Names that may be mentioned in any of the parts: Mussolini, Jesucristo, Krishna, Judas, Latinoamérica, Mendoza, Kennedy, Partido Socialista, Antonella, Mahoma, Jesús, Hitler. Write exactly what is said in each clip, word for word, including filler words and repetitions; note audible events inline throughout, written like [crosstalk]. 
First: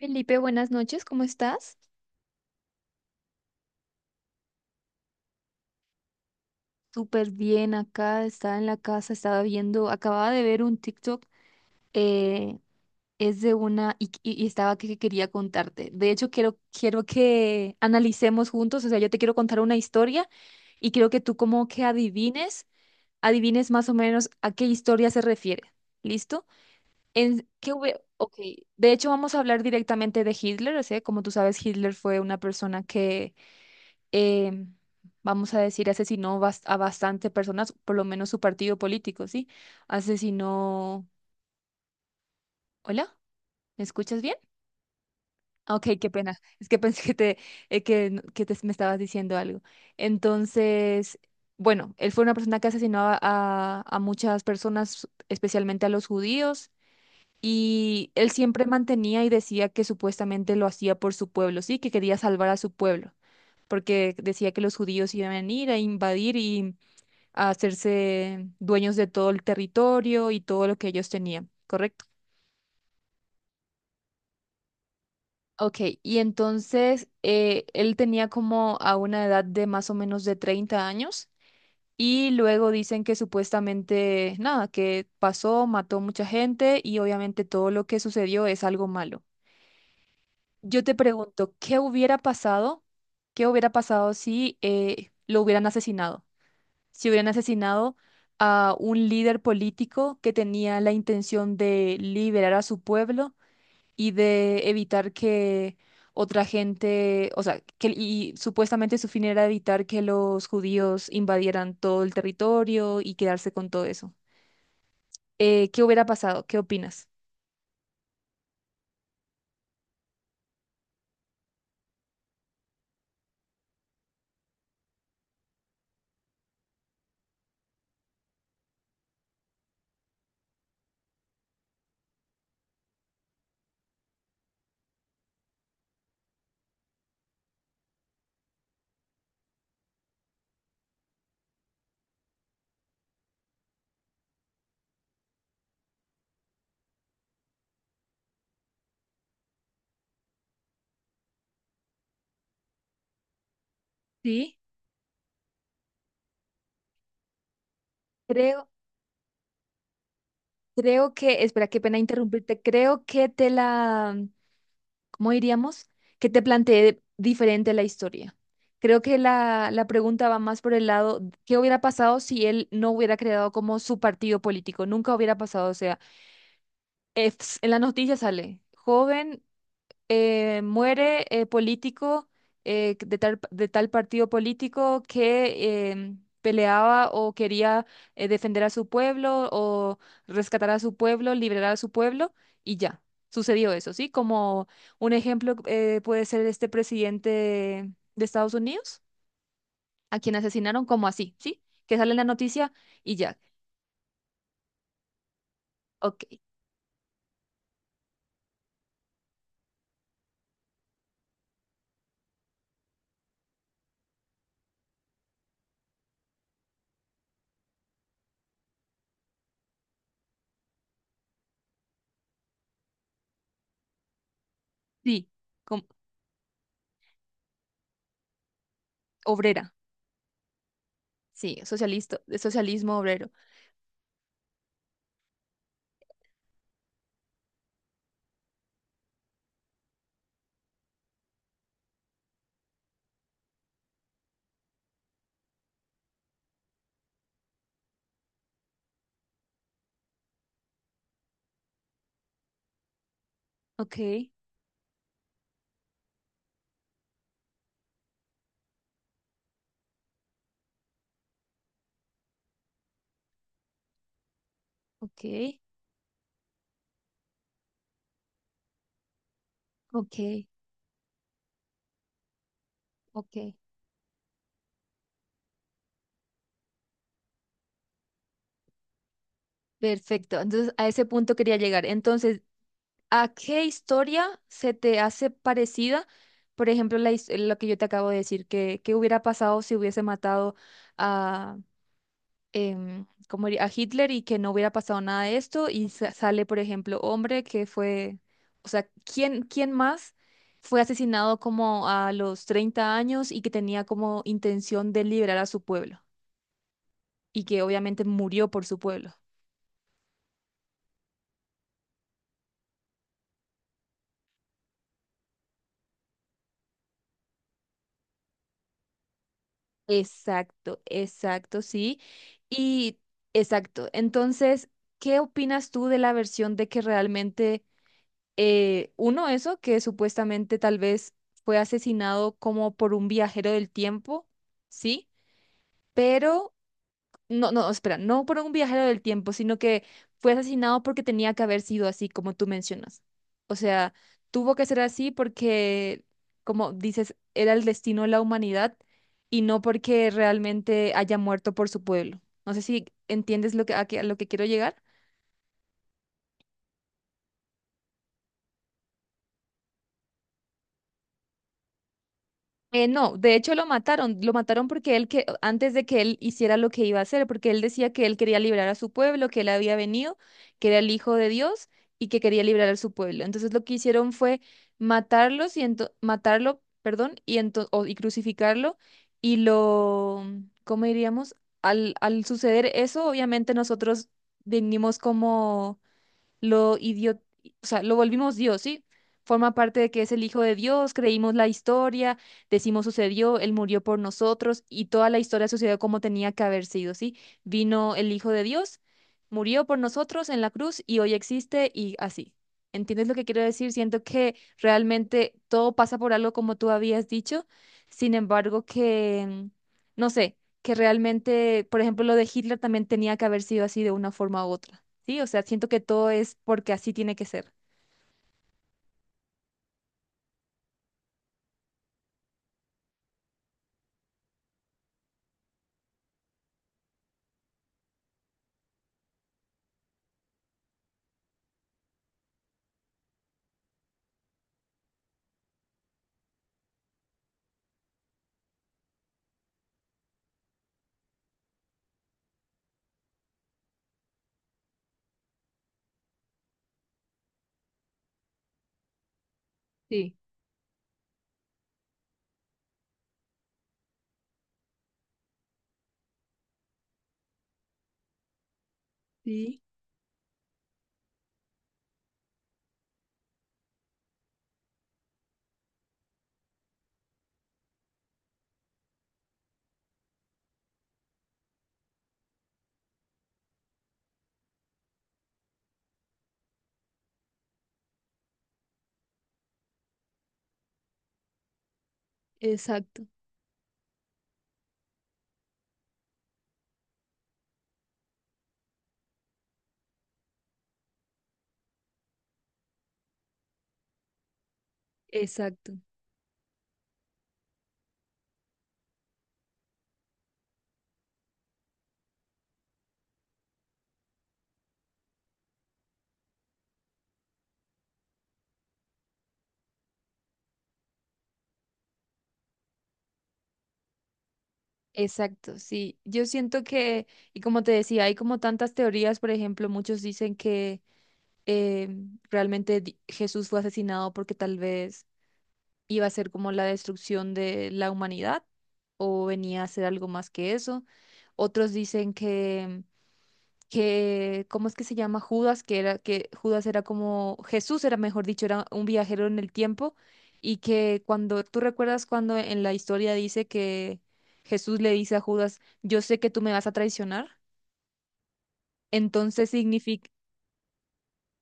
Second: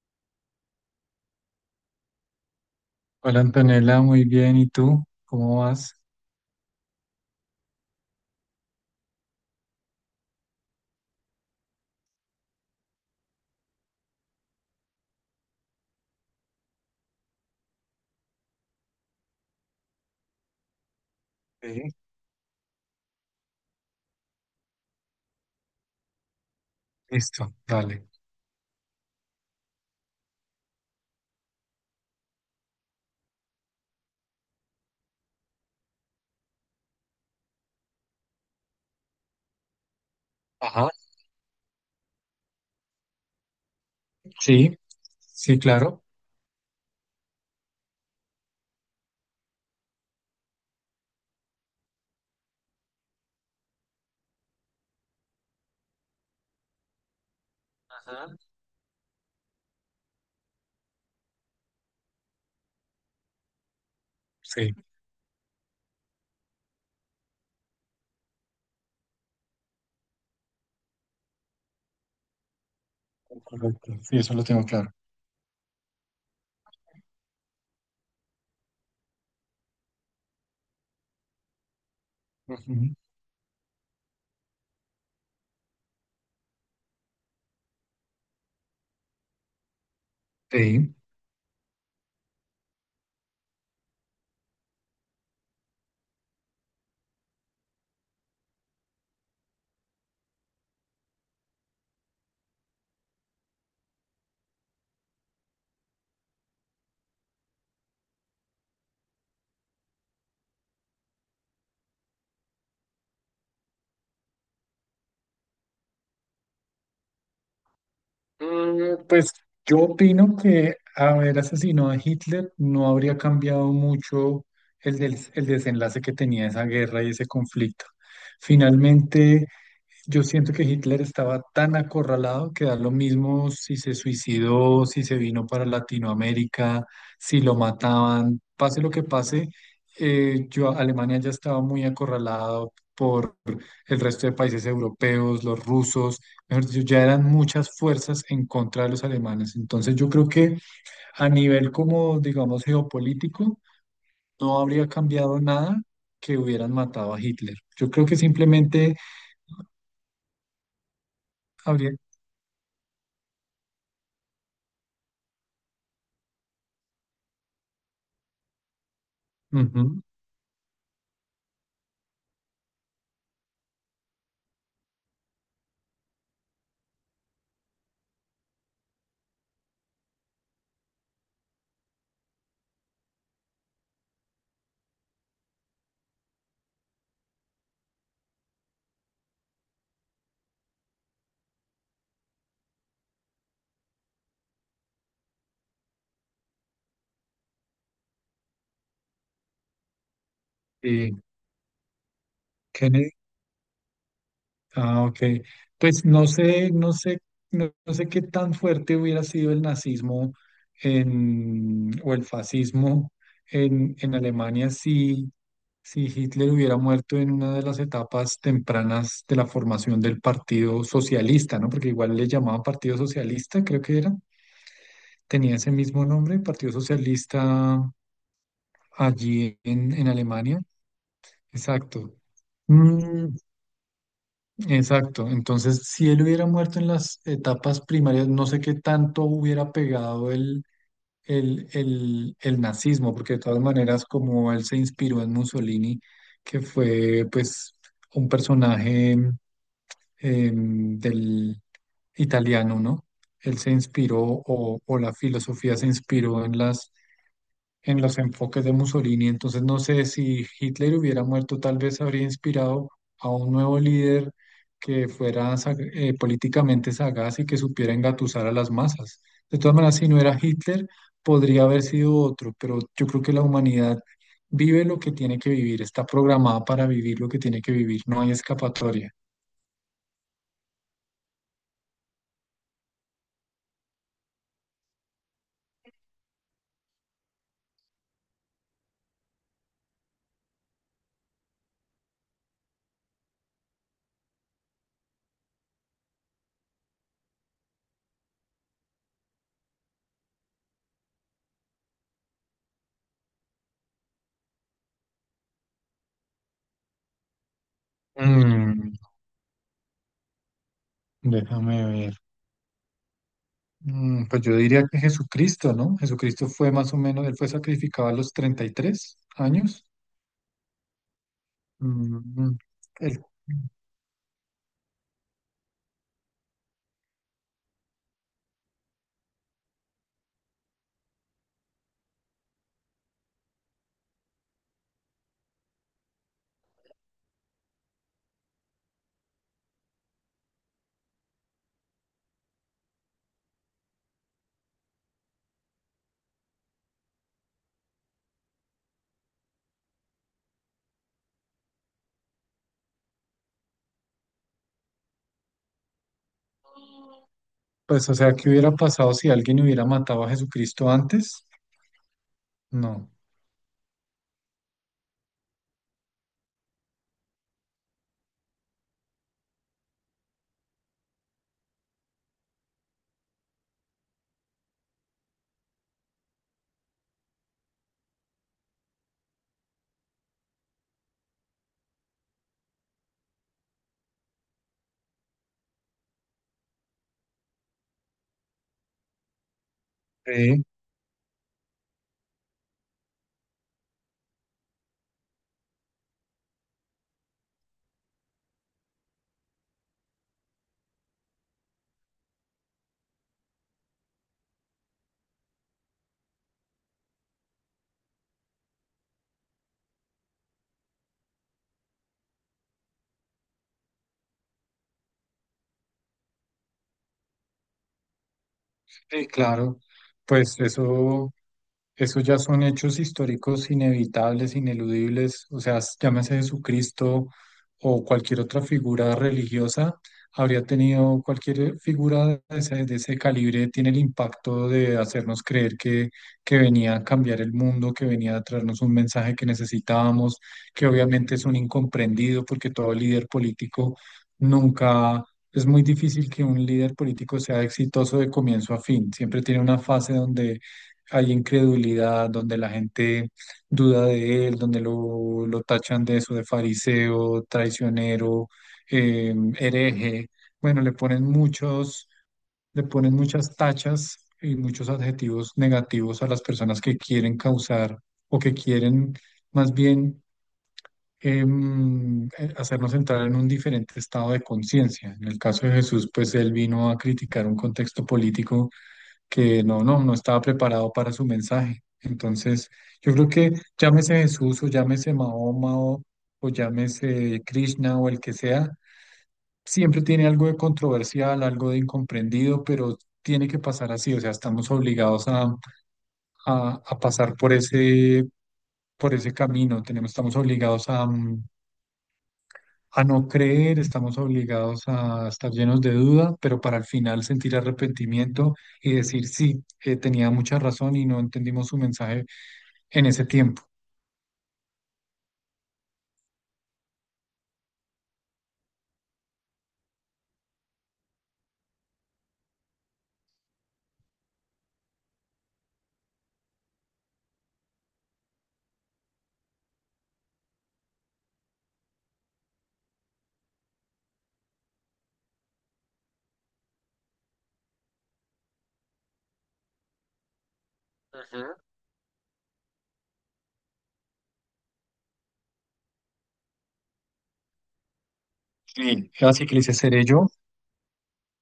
Felipe, buenas noches, ¿cómo estás? Hola Antonella, muy bien. ¿Y tú? ¿Cómo vas? Súper bien acá, estaba en la casa, estaba viendo, acababa de ver un TikTok, eh, es de una, y, y- y estaba que, que quería contarte. De hecho, quiero, quiero que analicemos juntos, o sea, yo te quiero contar una historia y quiero que tú como que Sí, adivines, adivines más o menos a qué historia se refiere. ¿Listo? En, listo, ¿qué hube- dale. Ok, de hecho vamos a hablar directamente de Hitler, o sea, como tú sabes, Hitler fue una persona que eh, vamos a decir, asesinó bas- a bastante personas, por lo menos su partido político, ¿sí? Ajá, Asesinó... ¿Hola? ¿Me escuchas bien? sí, sí, Ah, ok, claro. qué pena. [laughs] Es que pensé que te, eh, que, n- que te- me estabas diciendo algo. Entonces, bueno, él fue una persona que asesinó a, a a muchas personas, especialmente a los judíos. Y Ajá. él siempre mantenía y decía que supuestamente lo hacía por su pueblo, sí, que quería salvar a su pueblo, porque decía que Sí, los judíos iban a ir a invadir, a hacerse dueños de todo el territorio y todo lo que ellos tenían, ¿correcto? correcto. Sí, eso lo tengo claro. Ok, y entonces eh, él tenía como a una edad de más o menos de treinta años, y luego Ujú. dicen que supuestamente, nada, que pasó, mató mucha gente y obviamente todo lo que sucedió es algo malo. Yo te Sí. pregunto, ¿qué hubiera pasado? ¿Qué hubiera pasado si eh, lo hubieran asesinado? Si hubieran asesinado a un líder político que tenía la intención de liberar a su pueblo y de evitar que otra gente, o sea, que, y supuestamente su fin era evitar que los judíos invadieran todo el territorio y quedarse con todo eso. Eh, ¿qué hubiera pasado? ¿Qué opinas? Mm, Pues yo opino que haber asesinado a Hitler no habría cambiado mucho el, des- el desenlace que tenía esa guerra y ese conflicto. Finalmente, yo siento que Hitler estaba tan acorralado que da lo mismo si se suicidó, si se vino para Latinoamérica, si lo mataban, pase lo que pase, eh, yo, Alemania ya estaba muy acorralado por el resto de países europeos, los rusos, mejor dicho, ya eran muchas fuerzas en contra de los alemanes. Entonces yo creo que a nivel como, digamos, geopolítico, Sí. no habría cambiado nada que hubieran matado a Hitler. Yo creo que Creo, simplemente creo que, espera, qué habría... pena interrumpirte, creo que te la, ¿cómo diríamos? Que te planteé diferente la historia. Creo que la, la Ujú, pregunta va más por el lado, ¿qué hubiera pasado si él no hubiera creado como su partido político? Nunca hubiera pasado, o sea, es- en la noticia sale, joven, eh, muere, eh, político, eh, de tal, de tal partido político que em, peleaba o quería eh, defender a su pueblo o rescatar a su pueblo, liberar a su pueblo, y ya. Sucedió eso, ¿sí? Como un ejemplo, eh, puede ser este presidente de Estados Unidos, a quien asesinaron como sí. así, ¿sí? Que sale en la noticia Kennedy. y ya. Ah, ok. Pues Ok, no sé, no sé, no, no sé qué tan fuerte hubiera sido el nazismo en, o el fascismo en, en Alemania si, si Hitler hubiera muerto en una de las etapas tempranas de la formación del Partido Socialista, ¿no? Porque igual le llamaban Partido Socialista, creo que era. sí, Tenía ese com- mismo nombre, Partido Socialista allí obrera, en, en Alemania. sí, Exacto. socialista, de socialismo Mm, obrero. exacto. Entonces, si él hubiera muerto en las etapas primarias, no sé qué tanto hubiera pegado el, el, el, el nazismo, porque de todas maneras, como él se inspiró en Mussolini, que fue pues un personaje em, del italiano, ¿no? Él se Ok, inspiró o, o la filosofía se inspiró en las en los enfoques de Mussolini. Entonces no sé si Hitler hubiera muerto, tal vez habría inspirado a un nuevo líder que fuera ok, sa- eh, políticamente sagaz y que supiera engatusar a las masas. De todas maneras, si ok. no era Hitler, podría haber sido otro, pero yo creo que Ok, la humanidad vive lo que tiene que vivir, está programada para vivir lo que tiene que vivir, no hay escapatoria. perfecto. Entonces, a ese punto quería llegar. Entonces, ¿a qué historia se te hace parecida? Por ejemplo, la, his- lo que yo te acabo de decir, que, qué hubiera pasado si hubiese matado a, em, ¿cómo diría? A Hitler y que no hubiera pasado nada de esto y sa- sale, por ejemplo, hombre que fue, o sea, ¿quién, quién más fue asesinado como a los treinta años y que tenía como intención de liberar a su pueblo y que obviamente murió por su Mm, pueblo? déjame ver. Mm, pues yo diría que Jesucristo, ¿no? Jesucristo fue más o menos, él fue sacrificado a los treinta y tres años. Exacto, exacto, sí. Mm, Y el- exacto. Entonces, ¿qué opinas tú de la versión de que realmente, eh, uno, eso, que supuestamente tal vez fue asesinado como por un viajero del tiempo, ¿sí? Pero no, no, espera, no por un viajero del tiempo, sino que fue asesinado porque tenía que haber sido así, como tú mencionas. O sea, tuvo que ser así porque, como dices, era el destino de la humanidad y no porque realmente haya muerto por su pueblo. No sé si entiendes lo que, a, qué- a lo que quiero llegar. pues, o sea, ¿qué hubiera pasado si alguien hubiera matado a Jesucristo antes? Eh, No. no, de hecho lo mataron, lo mataron porque él, que antes de que él hiciera lo que iba a hacer, porque él decía que él quería librar a su pueblo, que él había venido, que era el hijo de Dios y que quería librar a su pueblo. Entonces lo que hicieron fue matarlos y ento- matarlo, perdón, y ento- o- y crucificarlo y lo, ¿cómo diríamos? Al al suceder eso, obviamente nosotros venimos como lo idio- o sea, lo volvimos Dios, ¿sí? Forma parte de que es el Hijo de Sí, Dios, creímos la historia, decimos sucedió, Él murió por nosotros y toda la historia sucedió como tenía que haber sido, ¿sí? Vino el Hijo de Dios, murió por nosotros en la cruz y hoy existe y así. ¿Entiendes lo que quiero decir? Siento que realmente todo pasa por algo, como tú habías dicho, sin embargo que, mm, no sé, que realmente, por ejemplo, lo de Hitler también tenía que haber sido así de una forma u otra. Sí, o sea, siento que todo es porque así tiene que ser. sí, claro. Pues eso. Esos ya son hechos históricos inevitables, ineludibles, o sea, s- llámese Jesucristo o cualquier otra figura religiosa, habría tenido cualquier figura de ese, de ese calibre, tiene el impacto de hacernos creer que, que venía a cambiar el mundo, que venía a traernos un mensaje que necesitábamos, que obviamente es un incomprendido porque todo líder político nunca... Es muy difícil que un líder político sea exitoso de comienzo a fin, siempre tiene una fase donde hay incredulidad, donde la gente duda de él, donde lo, lo tachan de eso, de fariseo, traicionero, eh, hereje. Bueno, le ponen muchos, le ponen muchas tachas y muchos adjetivos negativos a las personas que quieren causar o que quieren más bien em, eh, hacernos entrar en un diferente estado de conciencia. En el caso de Jesús, pues él vino a criticar un contexto político que no, no, no estaba preparado para su mensaje. Entonces, Exacto, yo creo que llámese Jesús o llámese Mahoma o, o llámese Krishna o el que sea, siempre tiene algo de controversial, algo de incomprendido, pero tiene que pasar así, o sea, estamos obligados a, exacto. a- a pasar por ese, por ese camino, tenemos, estamos obligados a, mm, a no creer, estamos obligados a estar llenos de duda, pero para al final sentir arrepentimiento y decir, sí, eh, tenía mucha razón y no entendimos su mensaje en ese tiempo. Exacto, sí. Yo siento que, y como te decía, hay como tantas teorías, por ejemplo, muchos dicen que eh, realmente di- Jesús fue asesinado porque tal vez iba a ser como la destrucción de la humanidad o venía a ser algo más que eso. Otros dicen que que, ¿cómo es que se llama? Judas, que era, que Judas era como, Jesús era, mejor dicho, era un viajero en el tiempo, y que cuando, Ujú. ¿tú recuerdas cuando en la historia dice que Jesús le dice a Judas, yo sé que tú me vas a traicionar? Sí. Así Entonces que le dice, ¿seré significa... yo?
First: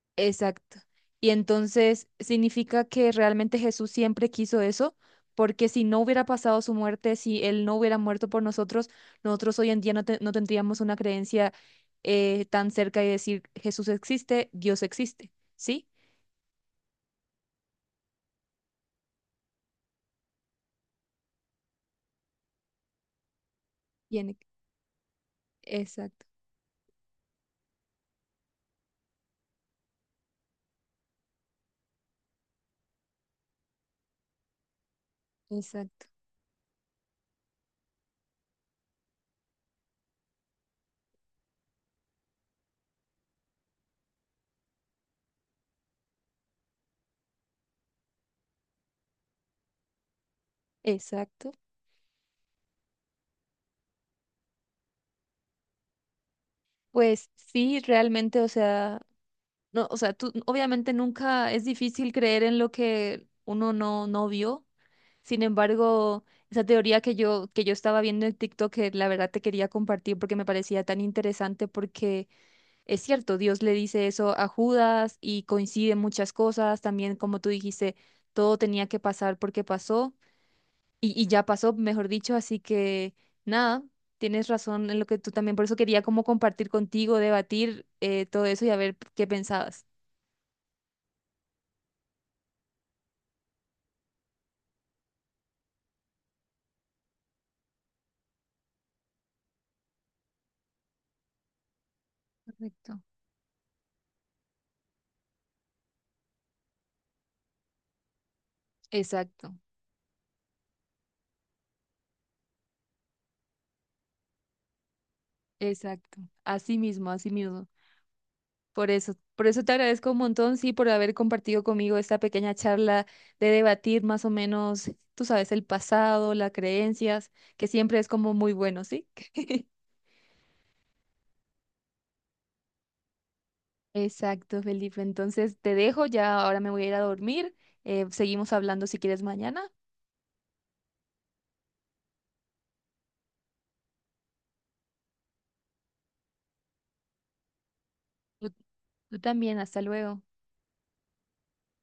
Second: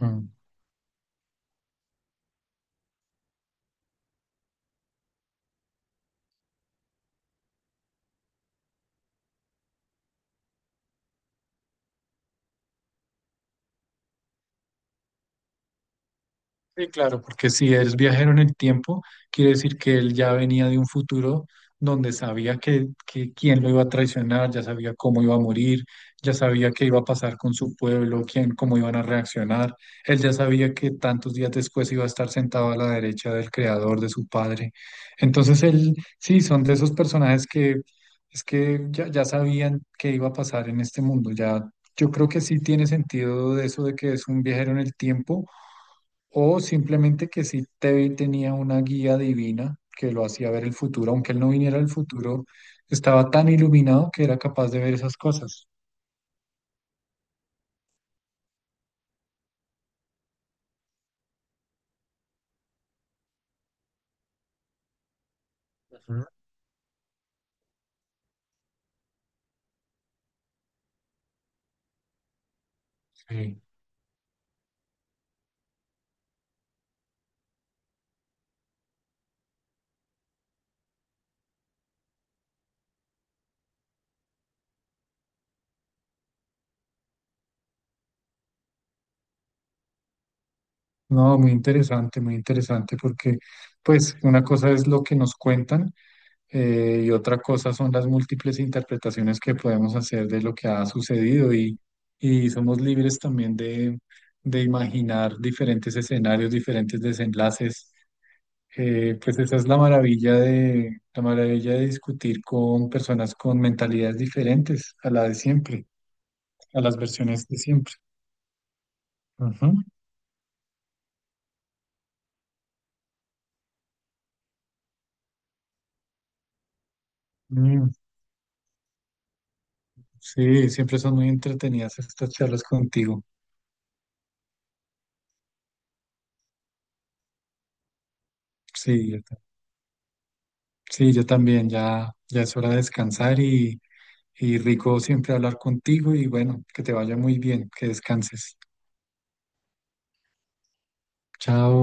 Mm. Exacto. Y entonces significa que realmente Jesús siempre quiso eso, porque si no hubiera pasado su muerte, si Él no hubiera muerto por nosotros, nosotros hoy en día no, te- no tendríamos una creencia, eh, tan cerca de decir Jesús existe, Dios existe, ¿sí? Sí, claro, porque si es viajero en el tiempo, quiere decir que él ya venía de un futuro donde sabía que, que quién lo iba a Y traicionar, ya sabía cómo iba a morir, exacto, ya sabía qué iba a pasar con su pueblo, quién, cómo iban a reaccionar. Él ya sabía que tantos días después iba a estar sentado a la derecha del creador, de su padre. Entonces él, exacto, sí, son de esos personajes que es que ya, ya sabían qué iba a pasar en este mundo. Ya, yo creo que sí tiene sentido de eso de que es un viajero en el tiempo o simplemente que sí te, tenía una guía divina que lo hacía ver el futuro, aunque él no exacto. viniera al futuro, estaba tan iluminado que era capaz de ver esas cosas. Pues sí, realmente, o sea, no, o sea, tú obviamente nunca es difícil creer en lo que uno no, no vio. Sin embargo, Ujú, esa teoría que yo, que yo estaba viendo en TikTok, que la verdad te quería compartir porque me parecía tan interesante, porque es cierto, sí. Dios le dice eso a Judas y coinciden muchas cosas, también como tú dijiste, todo tenía que pasar porque pasó y, y ya pasó, mejor dicho, así que nada, tienes razón en lo que tú también, por eso quería como compartir contigo, debatir, eh, todo eso y a ver qué pensabas. No, muy interesante, muy interesante, porque pues una cosa es lo que nos cuentan eh, y otra cosa son las múltiples interpretaciones que podemos hacer de lo que ha sucedido y, y somos Correcto. libres también de, de imaginar diferentes escenarios, diferentes desenlaces. Eh, pues Exacto, esa es la maravilla de, la maravilla de discutir con personas con mentalidades diferentes a la de siempre, exacto, así a las mismo, así versiones de mismo. siempre. Por eso, por eso te Ujú. agradezco un montón, sí, por haber compartido conmigo esta pequeña charla de debatir más o menos, tú sabes, el pasado, las creencias, que Mm, siempre es como muy bueno, ¿sí? [laughs] sí, siempre son muy entretenidas estas charlas contigo. Exacto, Felipe. Entonces te dejo, ya ahora me voy a ir a dormir. Eh, seguimos hablando si Sí, quieres yo, ta- mañana. sí, yo también, ya, ya es hora de descansar y, y rico siempre hablar contigo y bueno, que te vaya muy bien, que tú descanses. Tú también, hasta luego. Chao.